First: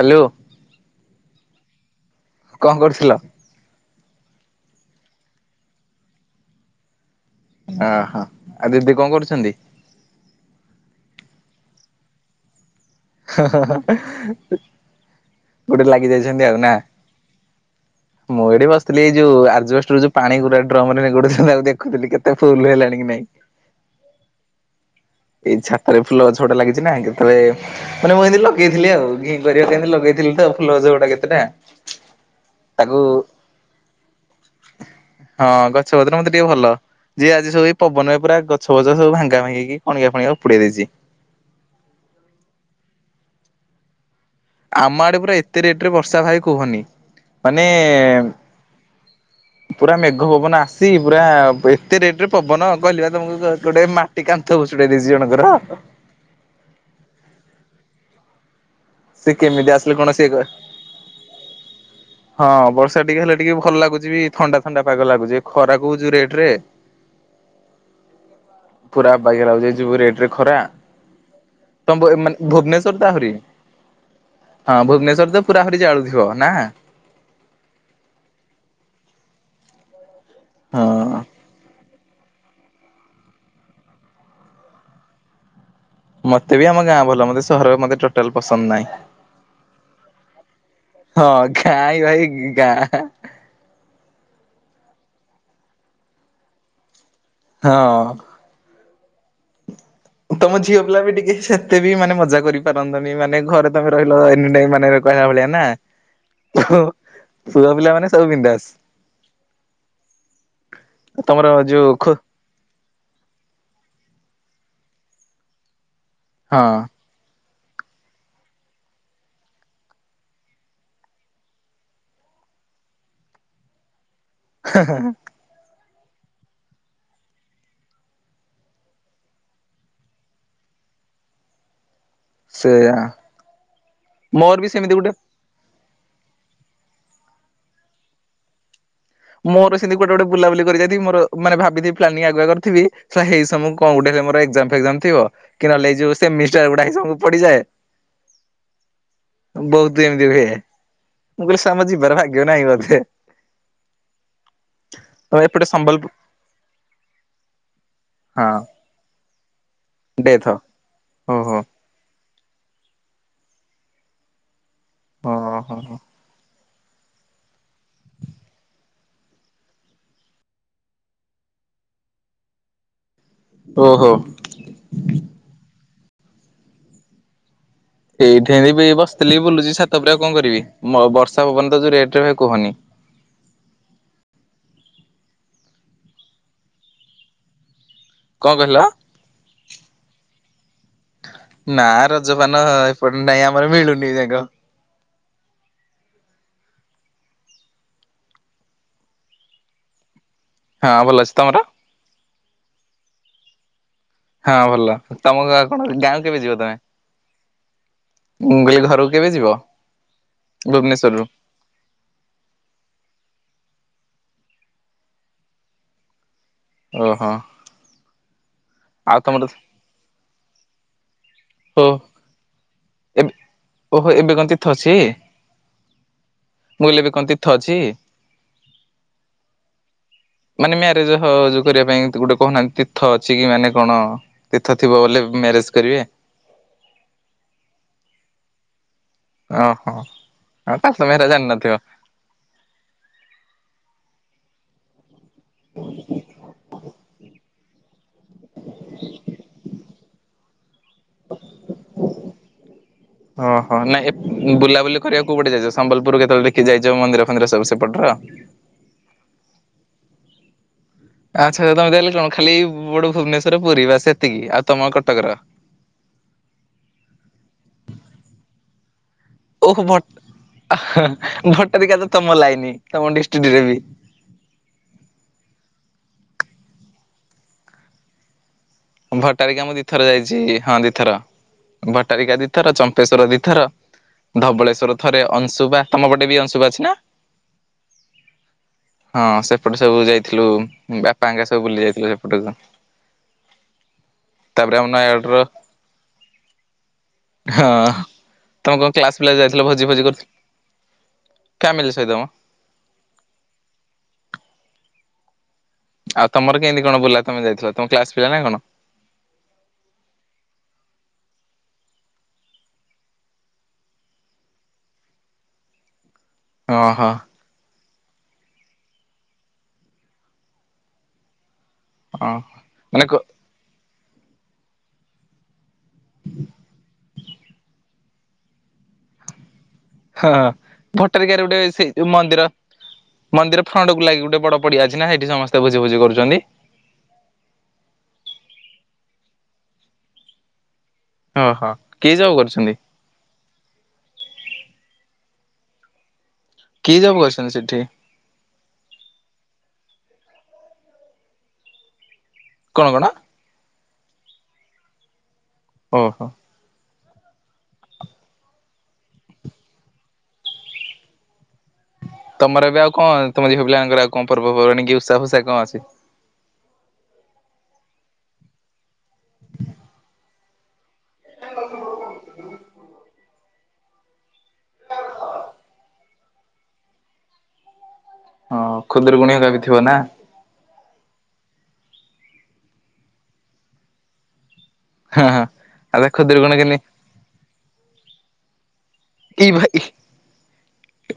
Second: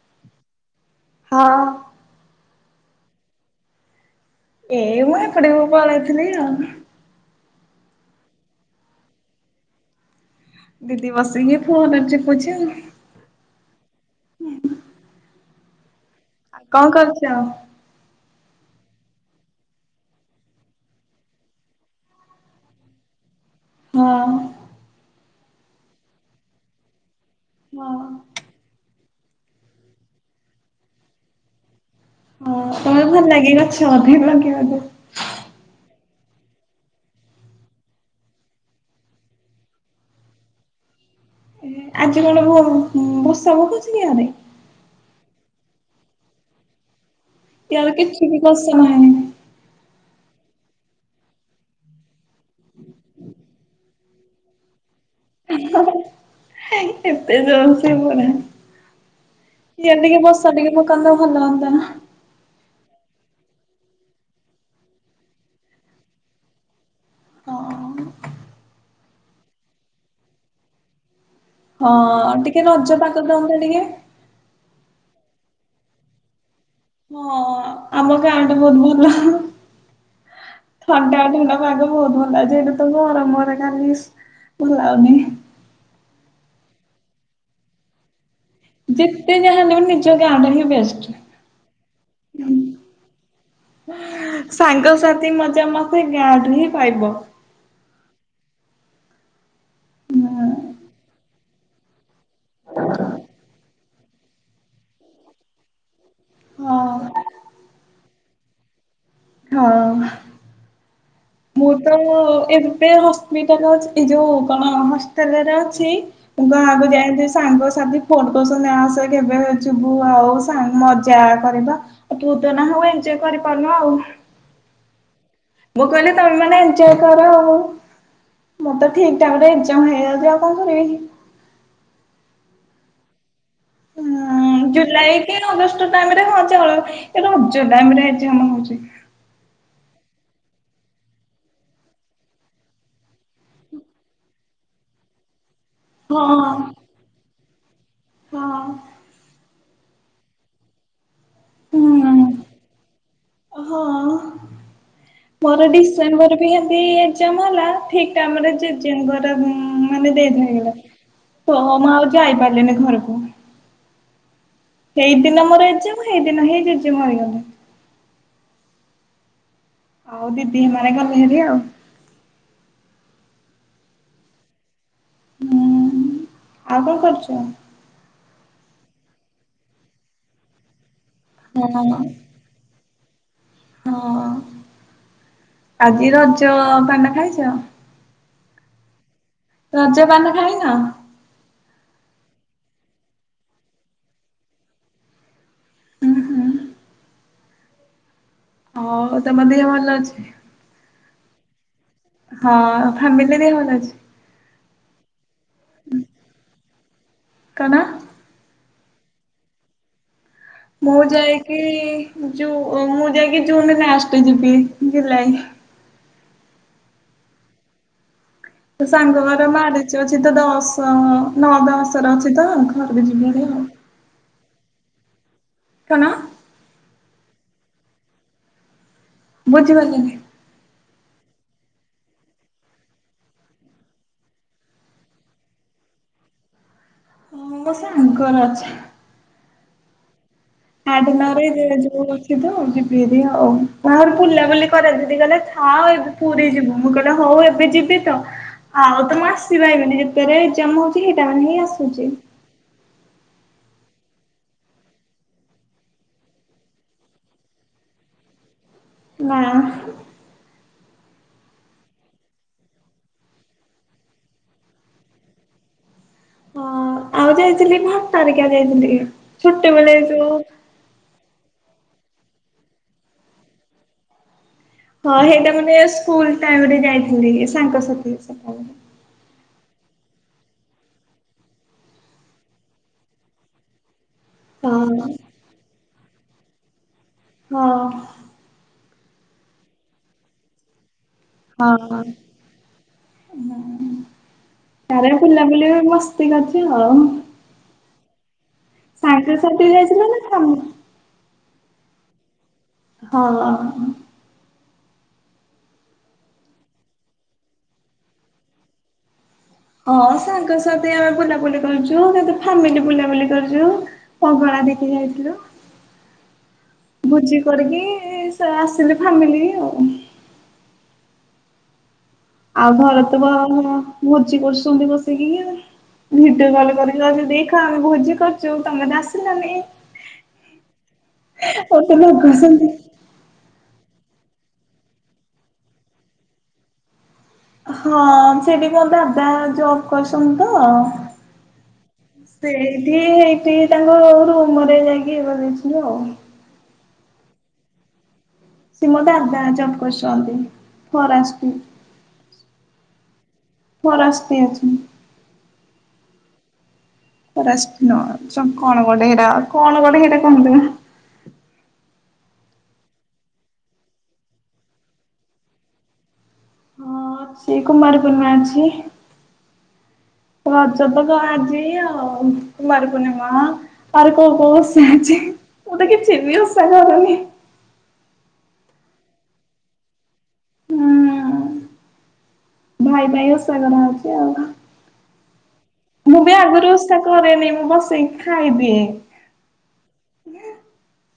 Hello. ହଁ। କଣ କରୁଥିଲ? ଏଇ ମୁଁ ଏଖଟିଆକୁ ପାଳେଇଥିଲି ଆଉ। ଅହଁ ଆଉ ଦିଦି କଣ କରୁଛନ୍ତି? ଦିଦି ବସିକି ଫୋନ୍ ଚିପୁଚି ଆଉ। ଗୋଟେ ଲାଗି ଯାଇଛନ୍ତି ଆଉ ନା। କଣ କରୁଛ? [unintelligible] ମୁଁ ଏଠି ବସିଥିଲି ଏ ଯୋଉ ଆଜିବେଷ୍ଟରୁ ଯୋଉ ପାଣି ଗୁରା ଡ୍ରମ୍ ରେ ନିଗୁଡୁଥିଲା ତାକୁ ଦେଖୁଥିଲି କେତେ ଫୁଲ୍ ହେଲାଣି କି ନାଇଁ। ମଅଁ ଏଇ ଛାତରେ ଫୁଲଗଛ ଗୋଟେ ଲାଗିଛି ନା କେତୋଳେ ହଁ ମାନେ ମୁଁ ଏମିତି ଲଗେଇଥିଲି ଆଉ। ଘିଁ କରିବା ପାଇଁ ତ ଲଗେଇଥିଲି ତ ଫୁଲଗଛ ଗୁଡା କେତେଟା ହଁ ତାକୁ ତମେ ଭଲ ଲାଗେ ଗଛ ବୋଧେ ଲଗେଇବାକୁ? ହଁ ଗଛ ପତ୍ର ମତେ ଟିକେ ଭଲ। ଯେ ଆଜି ସବୁ ପବନ ପାଇଁ ପୁରା ଗଛ ପଛ ଭାଙ୍ଗା ଭାଙ୍ଗିକି କଣିକା ଫଣିକା ଉପୁଡେଇ ଦେଇଚି। ଆଜି କଣ ବହୁ ବର୍ଷା ଭୁକୁଛି କି ଆରେ? ଆମ ଆଡେ ପୁରା ଏତେ ରେଟ୍ ରେ ବର୍ଷା ଭାଇ କୁହନି। ଇଆଡେ ମାନେ କିଛି ବି ବର୍ଷା ନାହିଁ। ପୁରା ମେଘ ପବନ ଆସି ପୁରା ଏତେ ରେଟ୍ ରେ ପବନ କହିଲି ପା ତମକୁ ଗୋଟେ ମା ଟି କାନ୍ଥ ଭସୁଡେଇଚି ଜଣଙ୍କର। ହେଇ ଏତେ ଜଳ ସେ ପରା। ସେ କେମିତି ଆସିଲେ ଇଆଡ଼େ କଣ ଟିକେ ସିଏ କ ବର୍ଷା ଟିକେ ପକାନ୍ତା ଭଲ ହୁଅନ୍ତା ନା। ହଁ ବର୍ଷା ଟିକେ ହେଲେ ଟିକେ ଭଲ ଲାଗୁଛି ବି ଥଣ୍ଡା ଥଣ୍ଡା ପାଗ ଲାଗୁଛି ଖରାକୁ ଯୋଉ ରେଟ୍ ରେ ହଁ। ପୁରା ଅବାଗିଆ ଲାଗୁଚି ଯୋଉ ରେଟ୍ ରେ ଖରା ତମ ମାନେ ଭୁବନେଶ୍ଵର ତା ଆହୁରି। କଣ କହିଲେ? ହଁ ଭୁବନେଶ୍ୱର ତ ପୁରାପରି ଜାଳୁଥିବ ନା। ହଁ ଆମ ଗାଁଟା ବହୁତ ଭଲ ଥଣ୍ଡା ଥଣ୍ଡା ପାଗ। ବହୁତ ଭଲଅଛି ଏଇଠୁ ତ ମର ମର କାଲିସ୍ ଭଲ ଲାଗୁନି। ମତେ ବି ଆମ ଗାଁ ଭଲ, ମତେ ସହରରେ ମତେ ଟୋ ଟୋଟାଲ୍ ପସନ୍ଦ ନାଇଁ ଯେତେ ଯାହା ହେଲେ ବି ନିଜ ଗାଁ ଟା ହିଁ ବେଷ୍ଟ। ହଁ କାଇଁ ଭାଇ ଗାଁ। ସାଙ୍ଗସାଥି ମଜା ମସ୍ତି ଗାଁଠୁ ହିଁ ପାଇବ। ହଁ। ତମ ଝିଅ ପିଲା ବି ଟିକେ ସେତେ ବି ମାନେ ମଜା କରିପାରନ୍ତନି ମାନେ ଘରେ ତମେ ରହିଲ ଏନି ଟାଇମ୍ ମାନେ କହିବା ଭଳିଆ ନା ହଁ ପୁଅ ପିଲାମାନେ ସବୁ ବିନ୍ଦାସ। ହଁ। ତମର ମୁଁ ଯୋଉ ତ ଖୋ ଏବେ ହସ୍ପିଟାଲ୍ ଅଛି ଏଇ ଯୋଉ କଣ ହଷ୍ଟେଲ୍ ରେ ଅଛି ହଁ ଗାଁକୁ ଯାଆନ୍ତି ସାଙ୍ଗ ସାଥି ଫୋନ୍ କରୁଛନ୍ତି ଆସେ କେବେ ଯିବୁ ଆଉ ସାଙ୍ଗ ମଜା କରିବା। ଆଉ ତୁ ତ ନାହୁଁ ଏଞ୍ଜୟ କରିପାରୁନୁ ଆଉ। [inaudible] ମୁଁ କିହିଲି ତମେ ମାନେ ଏଞୟ କର ଆଉ। ମୋର୍ ତ ଠିକ୍ ଟାଇମ୍ ରେ ଏକ୍ଜାମ ହେଇଯାଉଛି ଆଉ କଣ କରିବି? ସେଇଆ। ହଁ ଜୁଲାଇ କି ଅଗଷ୍ଟ ଟାଇମ୍ ରେ ହଁ ଚଳ ଏ ରଜ ଟାଇମ୍ ରେ ଏକ୍ଜାମ୍ ହଉଛି। ମୋର ସେମିତି କୁଆଡେ ଗୋଟେ ବୁଲାବୁଲି କରି ଯାଇଥିବି ମୋର ମାନେ ଭାବିଥିବି ପ୍ଲାନିଂ ଆଗୁଆ କରିିଥିବି ସଳା ହେ ସମୟ କୁ କଣ ଗୋଟେ ମୋର ଏକ୍ଜାମ୍ ଫେକ୍ଜାମ୍ ଥିବ କି ନହେଲେ ଏ ଯୋଉ ହଁ ସେମିଷ୍ଟାର ଗୁଡ଼ାଏ ସବୁ ପଡିଯାଏ। ହଁ। ବହୁତ ଏମିତି ହୁଏ ମୁଁ କହିଲି ସମ ଯିବାର ଭାଗ୍ୟ ହୁଁ ନାହିଁ ବୋଧେ। ହଁ। [inaudible] ମୋର ସମ୍ବଲପୁର ଡିସେମ୍ବରରେ ବିତି ଏକ୍ଜାମ ହେଲା ଠିକ ଟାଇମରେ ହଁ ଜେଜେଙ୍କ ମାନେ ଦେଇ ଡେଥ ହେଇଗଲେ ଓହୋ ମା ବାଉ କି ଯାଇପାରିଲେନି ଘରକୁ। ଏଇ ଦିନ ମୋର ଓହୋ ଏଜମ ହେଇ ଦିନ ହେଇ ଜେଜମ ହାରିଗଲେ। ଆଉ ଦିଦି ହେ ମାନ ଗଲେ ହେରି ଆଉ। ଓହୋ। ହୁଁ ଆଉ କଣ କରୁଛ? ସେଇଠି ବି ବସିଥିଲି ବି ବୁଲୁଛି ସାତ ଉପ ଆଉ କଣ କରିବି ବର୍ଷା ପବନ ତ ହଁ ଯୋଉ ରେଟ ରେ ଭ କୁହନି। ହଁ ଆଜି ରଜ ଭଣ୍ଡା ଖାଇଛ? କଣ କହିଲ? ରଜପାନ ଖାଇନ? ନା ରଜପାନ ଏପଟେ ନାଇଁ ଆମର ମିଳୁନି ଯାକ ହୁଁ ହୁଁ ହଉ ତମ ଦେହ ଭଲ ଅଛି? ହଁ ଭଲ ଅଛି, ତମର? ହଁ ଫାମିଲିରେ ଭଲ ଅଛି। ହଁ ଭଲ, ତମ କଣ ଗାଁ କେବେ ଯିବ ତମେ? କଣ? ମୁଁ କହିଲି ଘରକୁ କେବେ ଯିବ? ମୁଁ ଭୁବନେଶ୍ୱରରୁ ଯାଇକି ମୁଁ ଯାଇକି ଜୁନ ଲାଷ୍ଟ ଯିବି ଜୁଲାଇ। ଓହୋ। ଆଉ ସାଙ୍ଗ ତମର ଘର ମାରିଚ ଅଛି ତ ଦଶ ନଅ ଓ ଦଶ ର ଅଛି ତ ଘର ଏବେ ଯିବାର ଆଉ। ଓହୋ, ଏବେ କଣ ତୀର୍ଥ ଅଛି? କଣ? ମୁଁ କହିଲି ଏବେ କଣ ତୀର୍ଥ ଅଛି? ବୁଝିପାରିଲିନି? ମାନେ ମ୍ୟାରେଜ ଯୋଉ କରିବା ପାଇଁ ଏମିତି ଗୋଟେ କହୁନାହାନ୍ତି ତୀର୍ଥ ଅଛି କି ମାନେ କଣ? ତୀର୍ଥ ଥିବ ବୋଲେ ମ୍ୟାରେଜ କରିବେ। ହଁ ମୋ ସାଙ୍ଗର ଅଛ ଓହୋ। ଆଉ ତାହେଲେ ତମେ ଆଠ ହେରା ନଅରେ ଜାଣିନଥିବ। ଯୋଉ ଅଛି ତ ଯିବିହରି ଆଉ କାହାର ବୁଲାବୁଲି କରଦି ଗଲେ ହଁ ଏବେ ପୁରୀ ଯିବୁ ମୁଁ କହିଲି ହଉ ଏବେ ଯିବି ତ? ଆଉ ତମେ ଆସିବା ଏଇ ମାନେ ଯେତେବେଳେ ଏଜାମ ହଉଛି ସେଇଟା ମାନେ ହିଁ ଆସୁଛି। ଓହୋ ନାଇଁ ବୁଲାବୁଲି କରିବାକୁ କୋଉଗୋଟେ ଯାଗା ଯିବ, ସମ୍ବଲପୁର କେତେବେଳେ ଦେଖି ଯାଇିବ ମନ୍ଦିର ଫନ୍ଦିର ସବୁ ସେପଟର। ନା। ଆଚ୍ଛା ତମେ ଦେଖିଲଲେ କଣ ଖାଲି ବୋଟେ ଭୁବନେଶ୍ଵର ପୁରୀ ବା ସେତିକି ଆଉ ତମ କଟକର। ହଁ ଆଉ ଯାଇଥିଲି ଘଟାରିକା ଯାଇଥିଲି ଛୋଟେ ବେଳେ ଏଯୋଉ ଭଟାରିକା ତ ତମ ଲାଇନି ତମ ଡିଷ୍ଟିଣ୍ଟିରେ ବି। ହଁ ସେଇଟା ମାନେ ସ୍କୁଲ ଟାଇମ ରେ ଯାଇଥିଲି ସାଙ୍ଗସାଥି ସକାଳେ। ଭଟାରିକା ମୁଁ ଦିଥର ଯାଇଛି ହଁ ଦିଥର। ଭଟ୍ଟାରିକା ଦିଥର, ଚମ୍ପେଶ୍ଵର ଦିଥର। ଧବଳେଶ୍ୱର ହଁ ଥରେ, ଅଂଶୁବା ତମ ପଟେ ବି ଅଂଶୁବା ଅଛି ନା? ହଁ। ହଁ ସେପଟେ ସବୁ ଯାଇଥିଲୁ ବାପାଆଙ୍କା ସବୁ ବୁଲି ଯାଇଥିଲୁ ସେପଟକୁ। ଉଁହୁଁ, ତାପରେ ଆମ ତାରା ନୟାଗଡର ବୁଲା ବୁଲି ବି ମସ୍ତି କରିଛି ଆଉ। ହଁ ତମେ କଣ କ୍ଲାସ ପିଲା ଯାଇଥିଲ ସାଙ୍ଗସାଥି ଭୋଜି ଭୋଜି ନା କରି ତମେ? ଫ୍ୟାମିଲି ସହିତ ମ। ହଁ। ଆଉ ତମର କେଏଁତି କଣ ବୁଲା ତମେ ଯାଇଥିଲ ତମ କ୍ଲାସ ପିଲ ନା କଣ? ହଁ ସାଙ୍ଗ ସାଥି ଆମେ ବୁଲାବୁଲି କରିଚୁ, କିନ୍ତୁ ଫାମିଲି ବୁଲାବୁଲି କରିଚୁ। ପହଳା ଦେଖି ଯାଇଥିଲୁ। [inaudible] ଭୋଜି କରିକି ସେ ଆସିଲେ ଫାମିଲି ଆଉ। ଓ ଆଉ ଘରେ ମାନେ କ ତ ବ ଭ ଭୋଜି କରୁଛନ୍ତି ବସିକି ଆଉ। ଭିଡିଓ କଲ କରିକି କହୁଚି ଦେଖ ଆମେ ଭୋଜି କରୁଚୁ ତମେ ତ ଆସିଲନି। ହଁ ଭଟ୍ଟାରିକାରେ ଗୋଟେ ସେ ମତେ ମନ୍ଦିର ଲଗଉଛନ୍ତି ମନ୍ଦିର ଫ୍ରଣ୍ଡକୁ ଲାଗି ଗୋଟେ ବଡ ପଡିଆ ଅଛି ନା ସେଠି ସମସ୍ତେ ଭୋଜି ଫୋଜି କରୁଚନ୍ତି। ହଁ ସେଠି ମୋ ଦାଦା ଜବ୍ କରିଛନ୍ତି ତ। ଓହୋ କି ଜବ୍ କରୁଛନ୍ତି ସେଇଠି ହେଇଠି ତାଙ୍କ ରୁମ ରେ ଯାଇକି ବନେଇ ଥିଲୁ ଆଉ। କି ଜବ କରିଛନ୍ତି ସେଠି? ସେ ମୋ ଦାଦା ଜବ କରଛନ୍ତି ଫରାଷ୍ଟି କଣ କଣ? ଫରାଷ୍ଟି ଅଛି। ଓହୋ। ଫରାଷ୍ଟି ନୁହ ଚ କଣ ଗୋଟେ ହେଇରା କଣ ଗୋଟେ ହେରା କହନ୍ତି ମ ତମର ଏବେ ଆଉ କଣ ତମ ଝିଅ ପିଲାଙ୍କର ଆଉ କଣ ପର୍ବ ପର୍ବାଣୀ କି ଉଷା ଫୁଷା କଣ ଅଛି? ସେଇ କୁମାର ପୂର୍ଣ୍ଣିମା ଅଛି। [inaudible] ରଜ ତ କ ଆଜି ଆଉ କୁମାର ପୂର୍ଣ୍ଣିମା ଆରେ କୋଉ କୋଉ ଓସା ଅଛି ମୁଁ ତ କିଛି ବି ଓସା କରୁନି। ହଁ ଖୁଦୁରୁକୁଣି ହକା ବି ଥିବା ନା। ହୁଁ ଭାଇ ପାଇଁ ଓଷା କରା ହଉଚି ଆଉ। ହଁ ହଁ। ଆବେ ମୁଁ ବି ଖୁଦୁରୁକୁଣୀ ଆଗରୁ କେମିତି ଓଷା କରେନି ମୁଁ ବସିକି ଖାଇଦିଏ। ଇ ଭାଇ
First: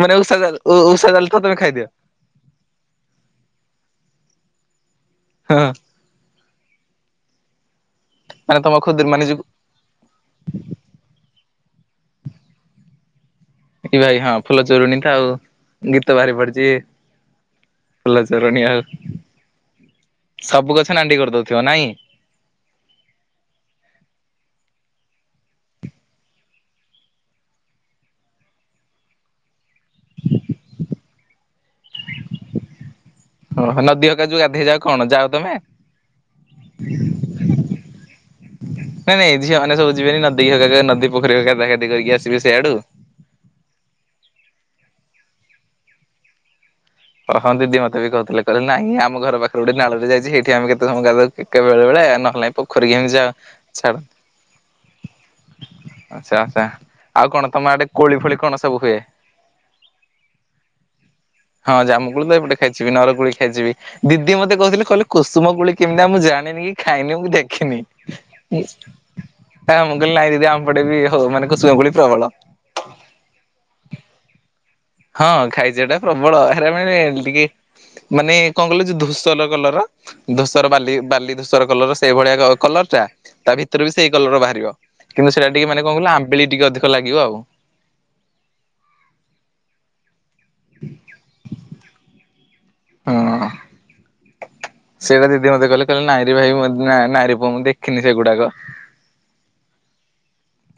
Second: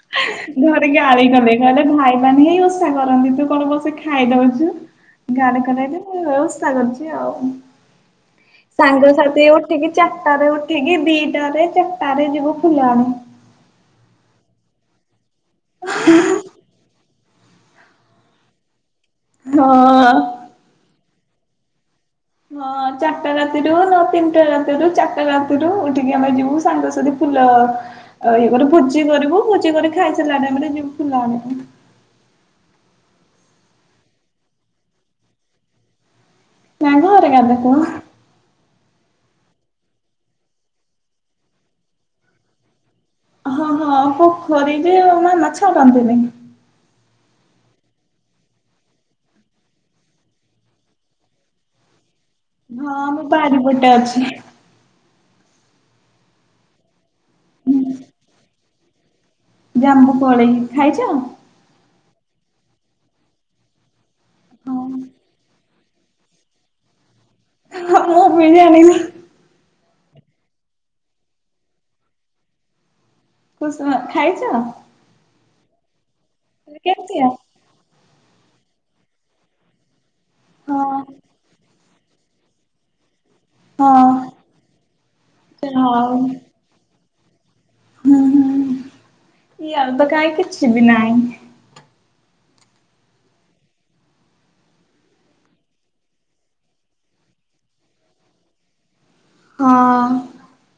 ମାନେ ଓଷା ଜାଲ ଘରେ ଓଷା ଗାଳି ଜାଲ ତ କଲେ ତମେ କହିଲେ ଖାଇଦିଅ। ଭାଇମାନେ ହିଁ ଓଷା ଓଷା କରନ୍ତି ତୁ କଣ ବସି ଖାଇ ଦଉଚୁ ହଁ ଗାଳି କଲେ ହେଇଠୁ। ଏ ଏ ଓଷା କରୁଚି ଆଉ ମାନେ ତମ ଖୁଦୁରୁ ସାଙ୍ଗ ମାନେ ସା ଯୋଉ ଉଠିକି ଚାରିଟାରେ ଉଠିକି ଦିଟାରେ ଚାରିଟରେ ଯିବୁ ଫୁଲ ଆଣି। ଏଇ ଭାଇ ହଁ ଫୁଲ ଚୋରଣି ତ ଆଉ ଗୀତ ବାହାରି ପଡିଚି। ଫୁଲ ଚୋରଣୀ ଆଉ। ହଁ। ସବୁ ଗଛ ନାଣ୍ଡି କରିଦଉଥିବ ନାଇଁ? ହଁ ଚାରିଟା ରାତିରୁ ନ ତିନିଟା ରାତି ରୁ ଚାରିଟା ରାତିରୁ ଉଠିକି ଆମେ ଯିବୁ ସାଙ୍ଗ ସାଦି ଫୁଲ ଇଏ କରୁ ଭୋଜି କରିବୁ ଭୋଜି କରି ଖାଇସାରିଲା ଟାଇମ ରେ ଯିବୁ ଫୁଲ ଆଣି। ଓ ନଦୀ ହକା ଯୋଉ ଗାଧେଇ ଯାଅ କଣ ଯାଅ ତମେ? ନା ଘରେ ଗାଧୋଉ [inaudible] ନାଇଁ ନାଇଁ ଝିଅ ମାନେ ସବୁ ଯିବେନି ନଦୀ ହକା ନଦୀ ପୋଖରି ହାକା ଗାଧା ଗାଧି କରିକି ଆସିବେ ସିଆଡୁ। ହଁ ହଁ ପୋଖରୀ ରି ରେ ମାମା ଛାଡ଼ନ୍ତି ନି। ଓ ହଁ ଦିଦି ମତେ ବି କହୁଥିଲେ କହିଲେ ନାଇଁ ଆମର ପାଖରେ ଗୋଟେ ନାଳ ଟେ ଯାଇଛି ହେଇଠି ଆମେ କେତେ ସମୟ ଗଧଉ ବେଳେ ବେଳେ ନହେଲେ ହଁ ପୋଖରୀ ଆମେ ଆମ ଯା ବାରି ପଟେ ଅଛି ଛାଡ଼ ଆଛା ଆଛା ଆଉ କଣ ତମ ଆଡେ କୋଳି ଫୋଳି କଣ ସବୁ ହୁଏ? ଜାମ୍ୱୁ କୋଳି ଖାଇଚ? ହଁ ଜାମୁ କୁଳି ତ ଏପଟେ ଖାଇଚିବି ନର କୁଳି ଖାଇଚିବି ଦିଦି ମତେ କହିଥିଲେ କହିଲ କୁସୁମ କୋଳି କେମିତା କା ମୁଁ ଜାଣି କି ଖାଇନି ମୁ ଦେଖ ହଁ ମୁଁ ବି ଜାଣିନି। ମୁଁ କହିଲ ନାଇଁ ଦିଦି ଆମପଟେ ବି ହଉ ମାନେ କୁସୁମ କୁଳି ପ୍ରବଳ। କୁସୁମ ଖାଇଚ? ହଁ ଖାଇଚି ହେଟା ପ୍ରବଳ ହେରା ମାନେ କେମିତିଆ? ଟିକେ ମାନେ କଣ କଲେ ଯେ ଧୂସର କଲର ଧୂସର ବାଲି ହଁ ବାଲି ଧୂସର କଲର ସେଇ ଭଳିଆ କଲର ଟା ତା ଭିତରେ ବି ହଁ ସେଇ କଲର ବାହାରିବ କିନ୍ତୁ ସେଟା ଟିକେ ମାନେ କଣ କହ ହଉ ଆମ୍ବିଳି ଟିକେ ଅଧିକ ତ ଲାଗିବ ଆଉ। ହୁଁ ହୁଁ ଇ ଅଳ୍ପ କାହିଁ କିଛି ବି ନାହିଁ। ହଁ। ସେଟା ଦିଦି ମତେ କହିଲେ କହିଲେ ନାଇ ଭାଇ ନାଇ ପୁଅ ମୁଁ ଦେଖିନି ସେଗୁଡାକ? ହଁ।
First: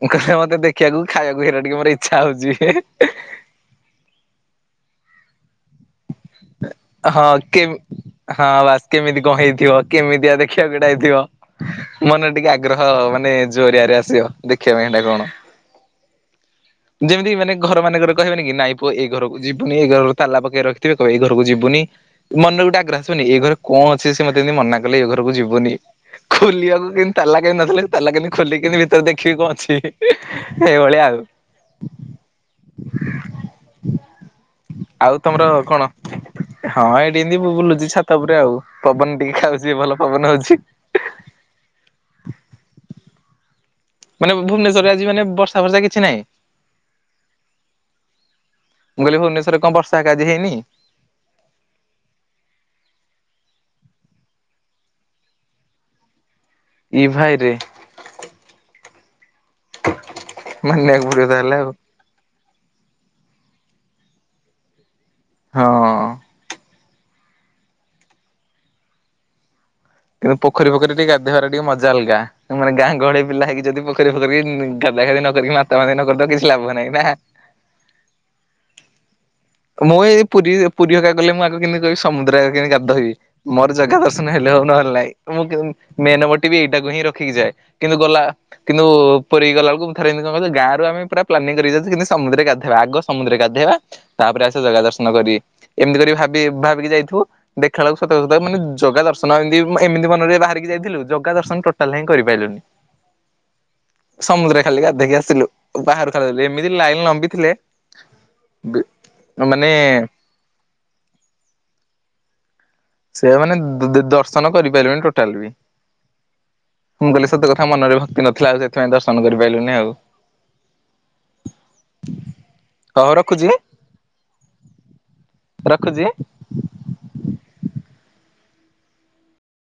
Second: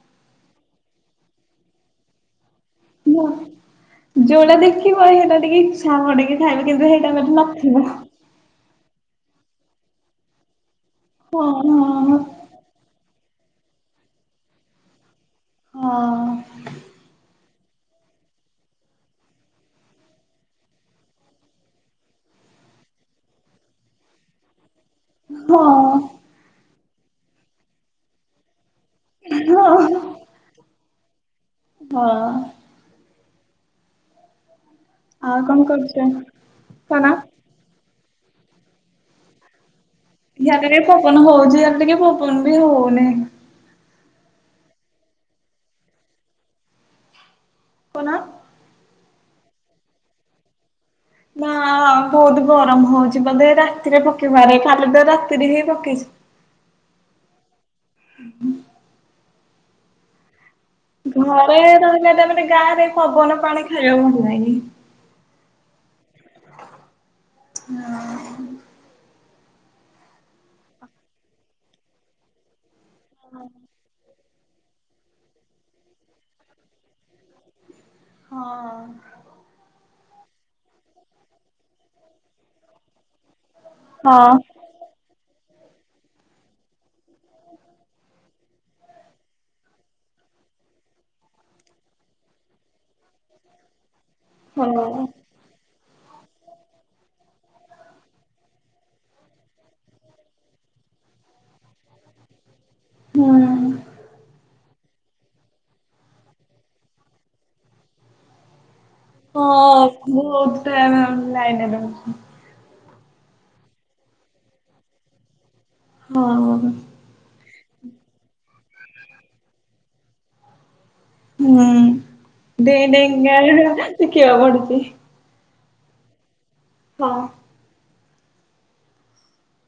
ମୁଁ କହିଲେ ମତେ ଦେଖିବାକୁ ଖାଇବାକୁ ହେଇରା ଟିକ ମୋର ଇଚ୍ଛା ହୋଉଛି। ନାଁ ଯୋଉଟା ଦେଖିବ ହେଇଟା ଟିକେ ଇଛା ହବ ଟିକେ ଖାଇବ କିନ୍ତୁ ସେଇଟା ହଁ ଗୋଟେ କେ ନଥିବ। ହଁ ବାସ୍ କେମିତି କଣ ହେଇଥିବ? କେମିତିଆ ଦେଖିବାକୁ ହେଇଟା ହେଇଥିବ? ହଁ ହଁ ମନେ ଟିକେ ଆ ଗ୍ରହ ମାନେ ଜୋରିଆରେ ଆସିବ। ଦେଖିବା ପାଇଁ ସେଟା କଣ? ହଁ। ଯେମିତି ମାନେ ଘର ମାନକରେ କହିବେନି ନାଇ ପୁଅ ଏଇ ଘରକୁ ଯିବୁନି। ଏଇ ଘର ତାଲା ପକେଇକି ରଖିଥିବେ। ତ ଏଇ ଘରକୁ ଯିବୁନି ମନରେ ଗୋଟେ ଆଗ୍ରହ ଆସିବନି ଏଇ ଘରେ କଣ ଅଛି ସେ ମତେ ଏମିତି ମନା କହିଲେ ଏ ଘରକୁ ହଁ ଯିବୁନି। ଖୋଲିବାକୁ କେମ୍‌ତି ତାଲା କେମ୍‌ତି ନଥିଲେ ତାଲା କେମ୍‌ତି ଖୋଲ କେତି ଭିତରେ ଦେଖିକି କଣ ଅଛି ହଁ। ଏଇଭଳିଆ ଆଉ। ହଁ। ଆଉ ତମର କଣ? ହଁ କଣ? ଏଇଠି ଏମିତି ମୁଁ ବୁଲୁଛି ଛାତ ଉପରେ ଆଉ। ପବନ ଟିକେ ଖାଉଛି ଭଲ। ପବନ ହଉଛି। ୟାଟା ରେ ପବନ ହଉଛି ଟିକେ ୟିଆଡ଼େ ପବନ ବି ହଉନି। ମାନେ ଭୁବନେଶ୍ୱରରେ ଆଜି ମାନେ ବର୍ଷା ବର୍ଷା କିଛି ନାହିଁ। ପନ? ମୁଁ କହିଲି ଭୁବନେଶ୍ୱରେ କଣ ବର୍ଷା ହାକା ଆଜି ହେଇନି? ନା ବହୁତ ଗରମ ହଉଛି ବୋଧେ ରାତିରେ ପକେଇବାରେ ଖାଲି ତ ରାତିରେ ହିଁ ପକେଇଛି। ଏ ଭାଇ ରେ? ହୁଁ। ମାନିବାକୁ ପଡିବ ତାହେଲେ ଘରେ ଆଉ ରହିଲେ ତା ମାନେ ଗାଁରେ ପବନ ପାଣି ଖାଇବାକୁ [unintelligible] ନାହିଁ। ହଁ। ହଁ। କିନ୍ତୁ ପୋଖରୀ ଫୋଖରୀ ଟିକେ ଗାଧେଇବାର ଟିକେ ମଜା ଅଲଗା। ମାନେ ଗାଁ ଗହଳି ପିଲା ହେଇକି ଯଦି ପୋଖରୀ ଫୋଖରୀ ଗାଧା ଗାଧି ନକରି ମାତା ମାତି ନକରିତ କିଛି ଲାଭ ନାହିଁ ନା। ହଁ। ମୁଁ ଏଇ ପୁରୀ ପୁରୀ ହକା ଗଲେ ମୁଁ ଆଗ କେମିତି କହିବି ସମୁଦ୍ର ଆଗ କି ଗାଧ ହେବି ମୋର ଜାଗା ଦର୍ଶନ ହଁ ହେଲେ ହୋଉ ଲାଇ ମୁଁ ମେନ୍‌ବଟି ବି ଏଇଟାକୁ ହିଁ ରଖିକି ଯାଏ କିନ୍ତୁ ଗଲା କିନ୍ତୁ ପୁରୀ ଗଲାବେଳକୁ ମୁଁ ଥରେ ଏମିତି କଣ କ ଗାଁରୁ ଆମେପୁରା ପ୍ଲାନିଂ କରିକି ଯାଉଛୁ। କିନ୍ତୁ ସମୁ୍ରରେ ଗାଧେବା ଆଗ ସମୁଦ୍ରରେ ଗାଧେଇବା ତାପରେ ଆସ ଜଗା ହୁଁ। ଦର୍ଶନ କରି। ଏମିତି କରି ଭାବି ଭାବିକି ଯାଇଥିବୁ। ଦେଖା ବେଳକୁ ସତ ସତକୁ ମାନେ ଜଗା ଦର୍ଶନ ଏମିତି ଏମିତି ମନରେ ବାହାରିକି ଯାଇଥିଲୁ ଜଗା ଦର୍ଶନ ଟୋଟାଲ୍ ହିଁ କରିପାରିଲୁନି। ହୁଁ। ସମୁଦ୍ରରେ ଖାଲି ଗାଧେଇ ଆସିଲୁ। ବାହାରୁ ଖା ଏମିତି ଲାଇନ୍‌ ଲମ୍ବି ଥିଲେ। ମାନେ ହଁ ବହୁତ ଟାଇମ୍ ଲାଇନରେ ରହୁଛି। ସେ ମାନେ ଦର୍ଶନ କରିପାରିବେନି ଟୋଟାଲ୍ ବି। ହଁ। ମୁଁ କହିଲେ ସତ କଥା ମନରେ ଭକ୍ତି ନଥିଲା ଆଉ। ସେଥିପାଇଁ ଦର୍ଶନ କରିପାରିଲୁନି ଆଉ। ହୁଁ ହଉ ଦେଇଡେଙ୍ଗା ରଖୁଛି ଶିଖିବାକୁ ପଡୁଛି। ରଖୁଚି? ହଁ।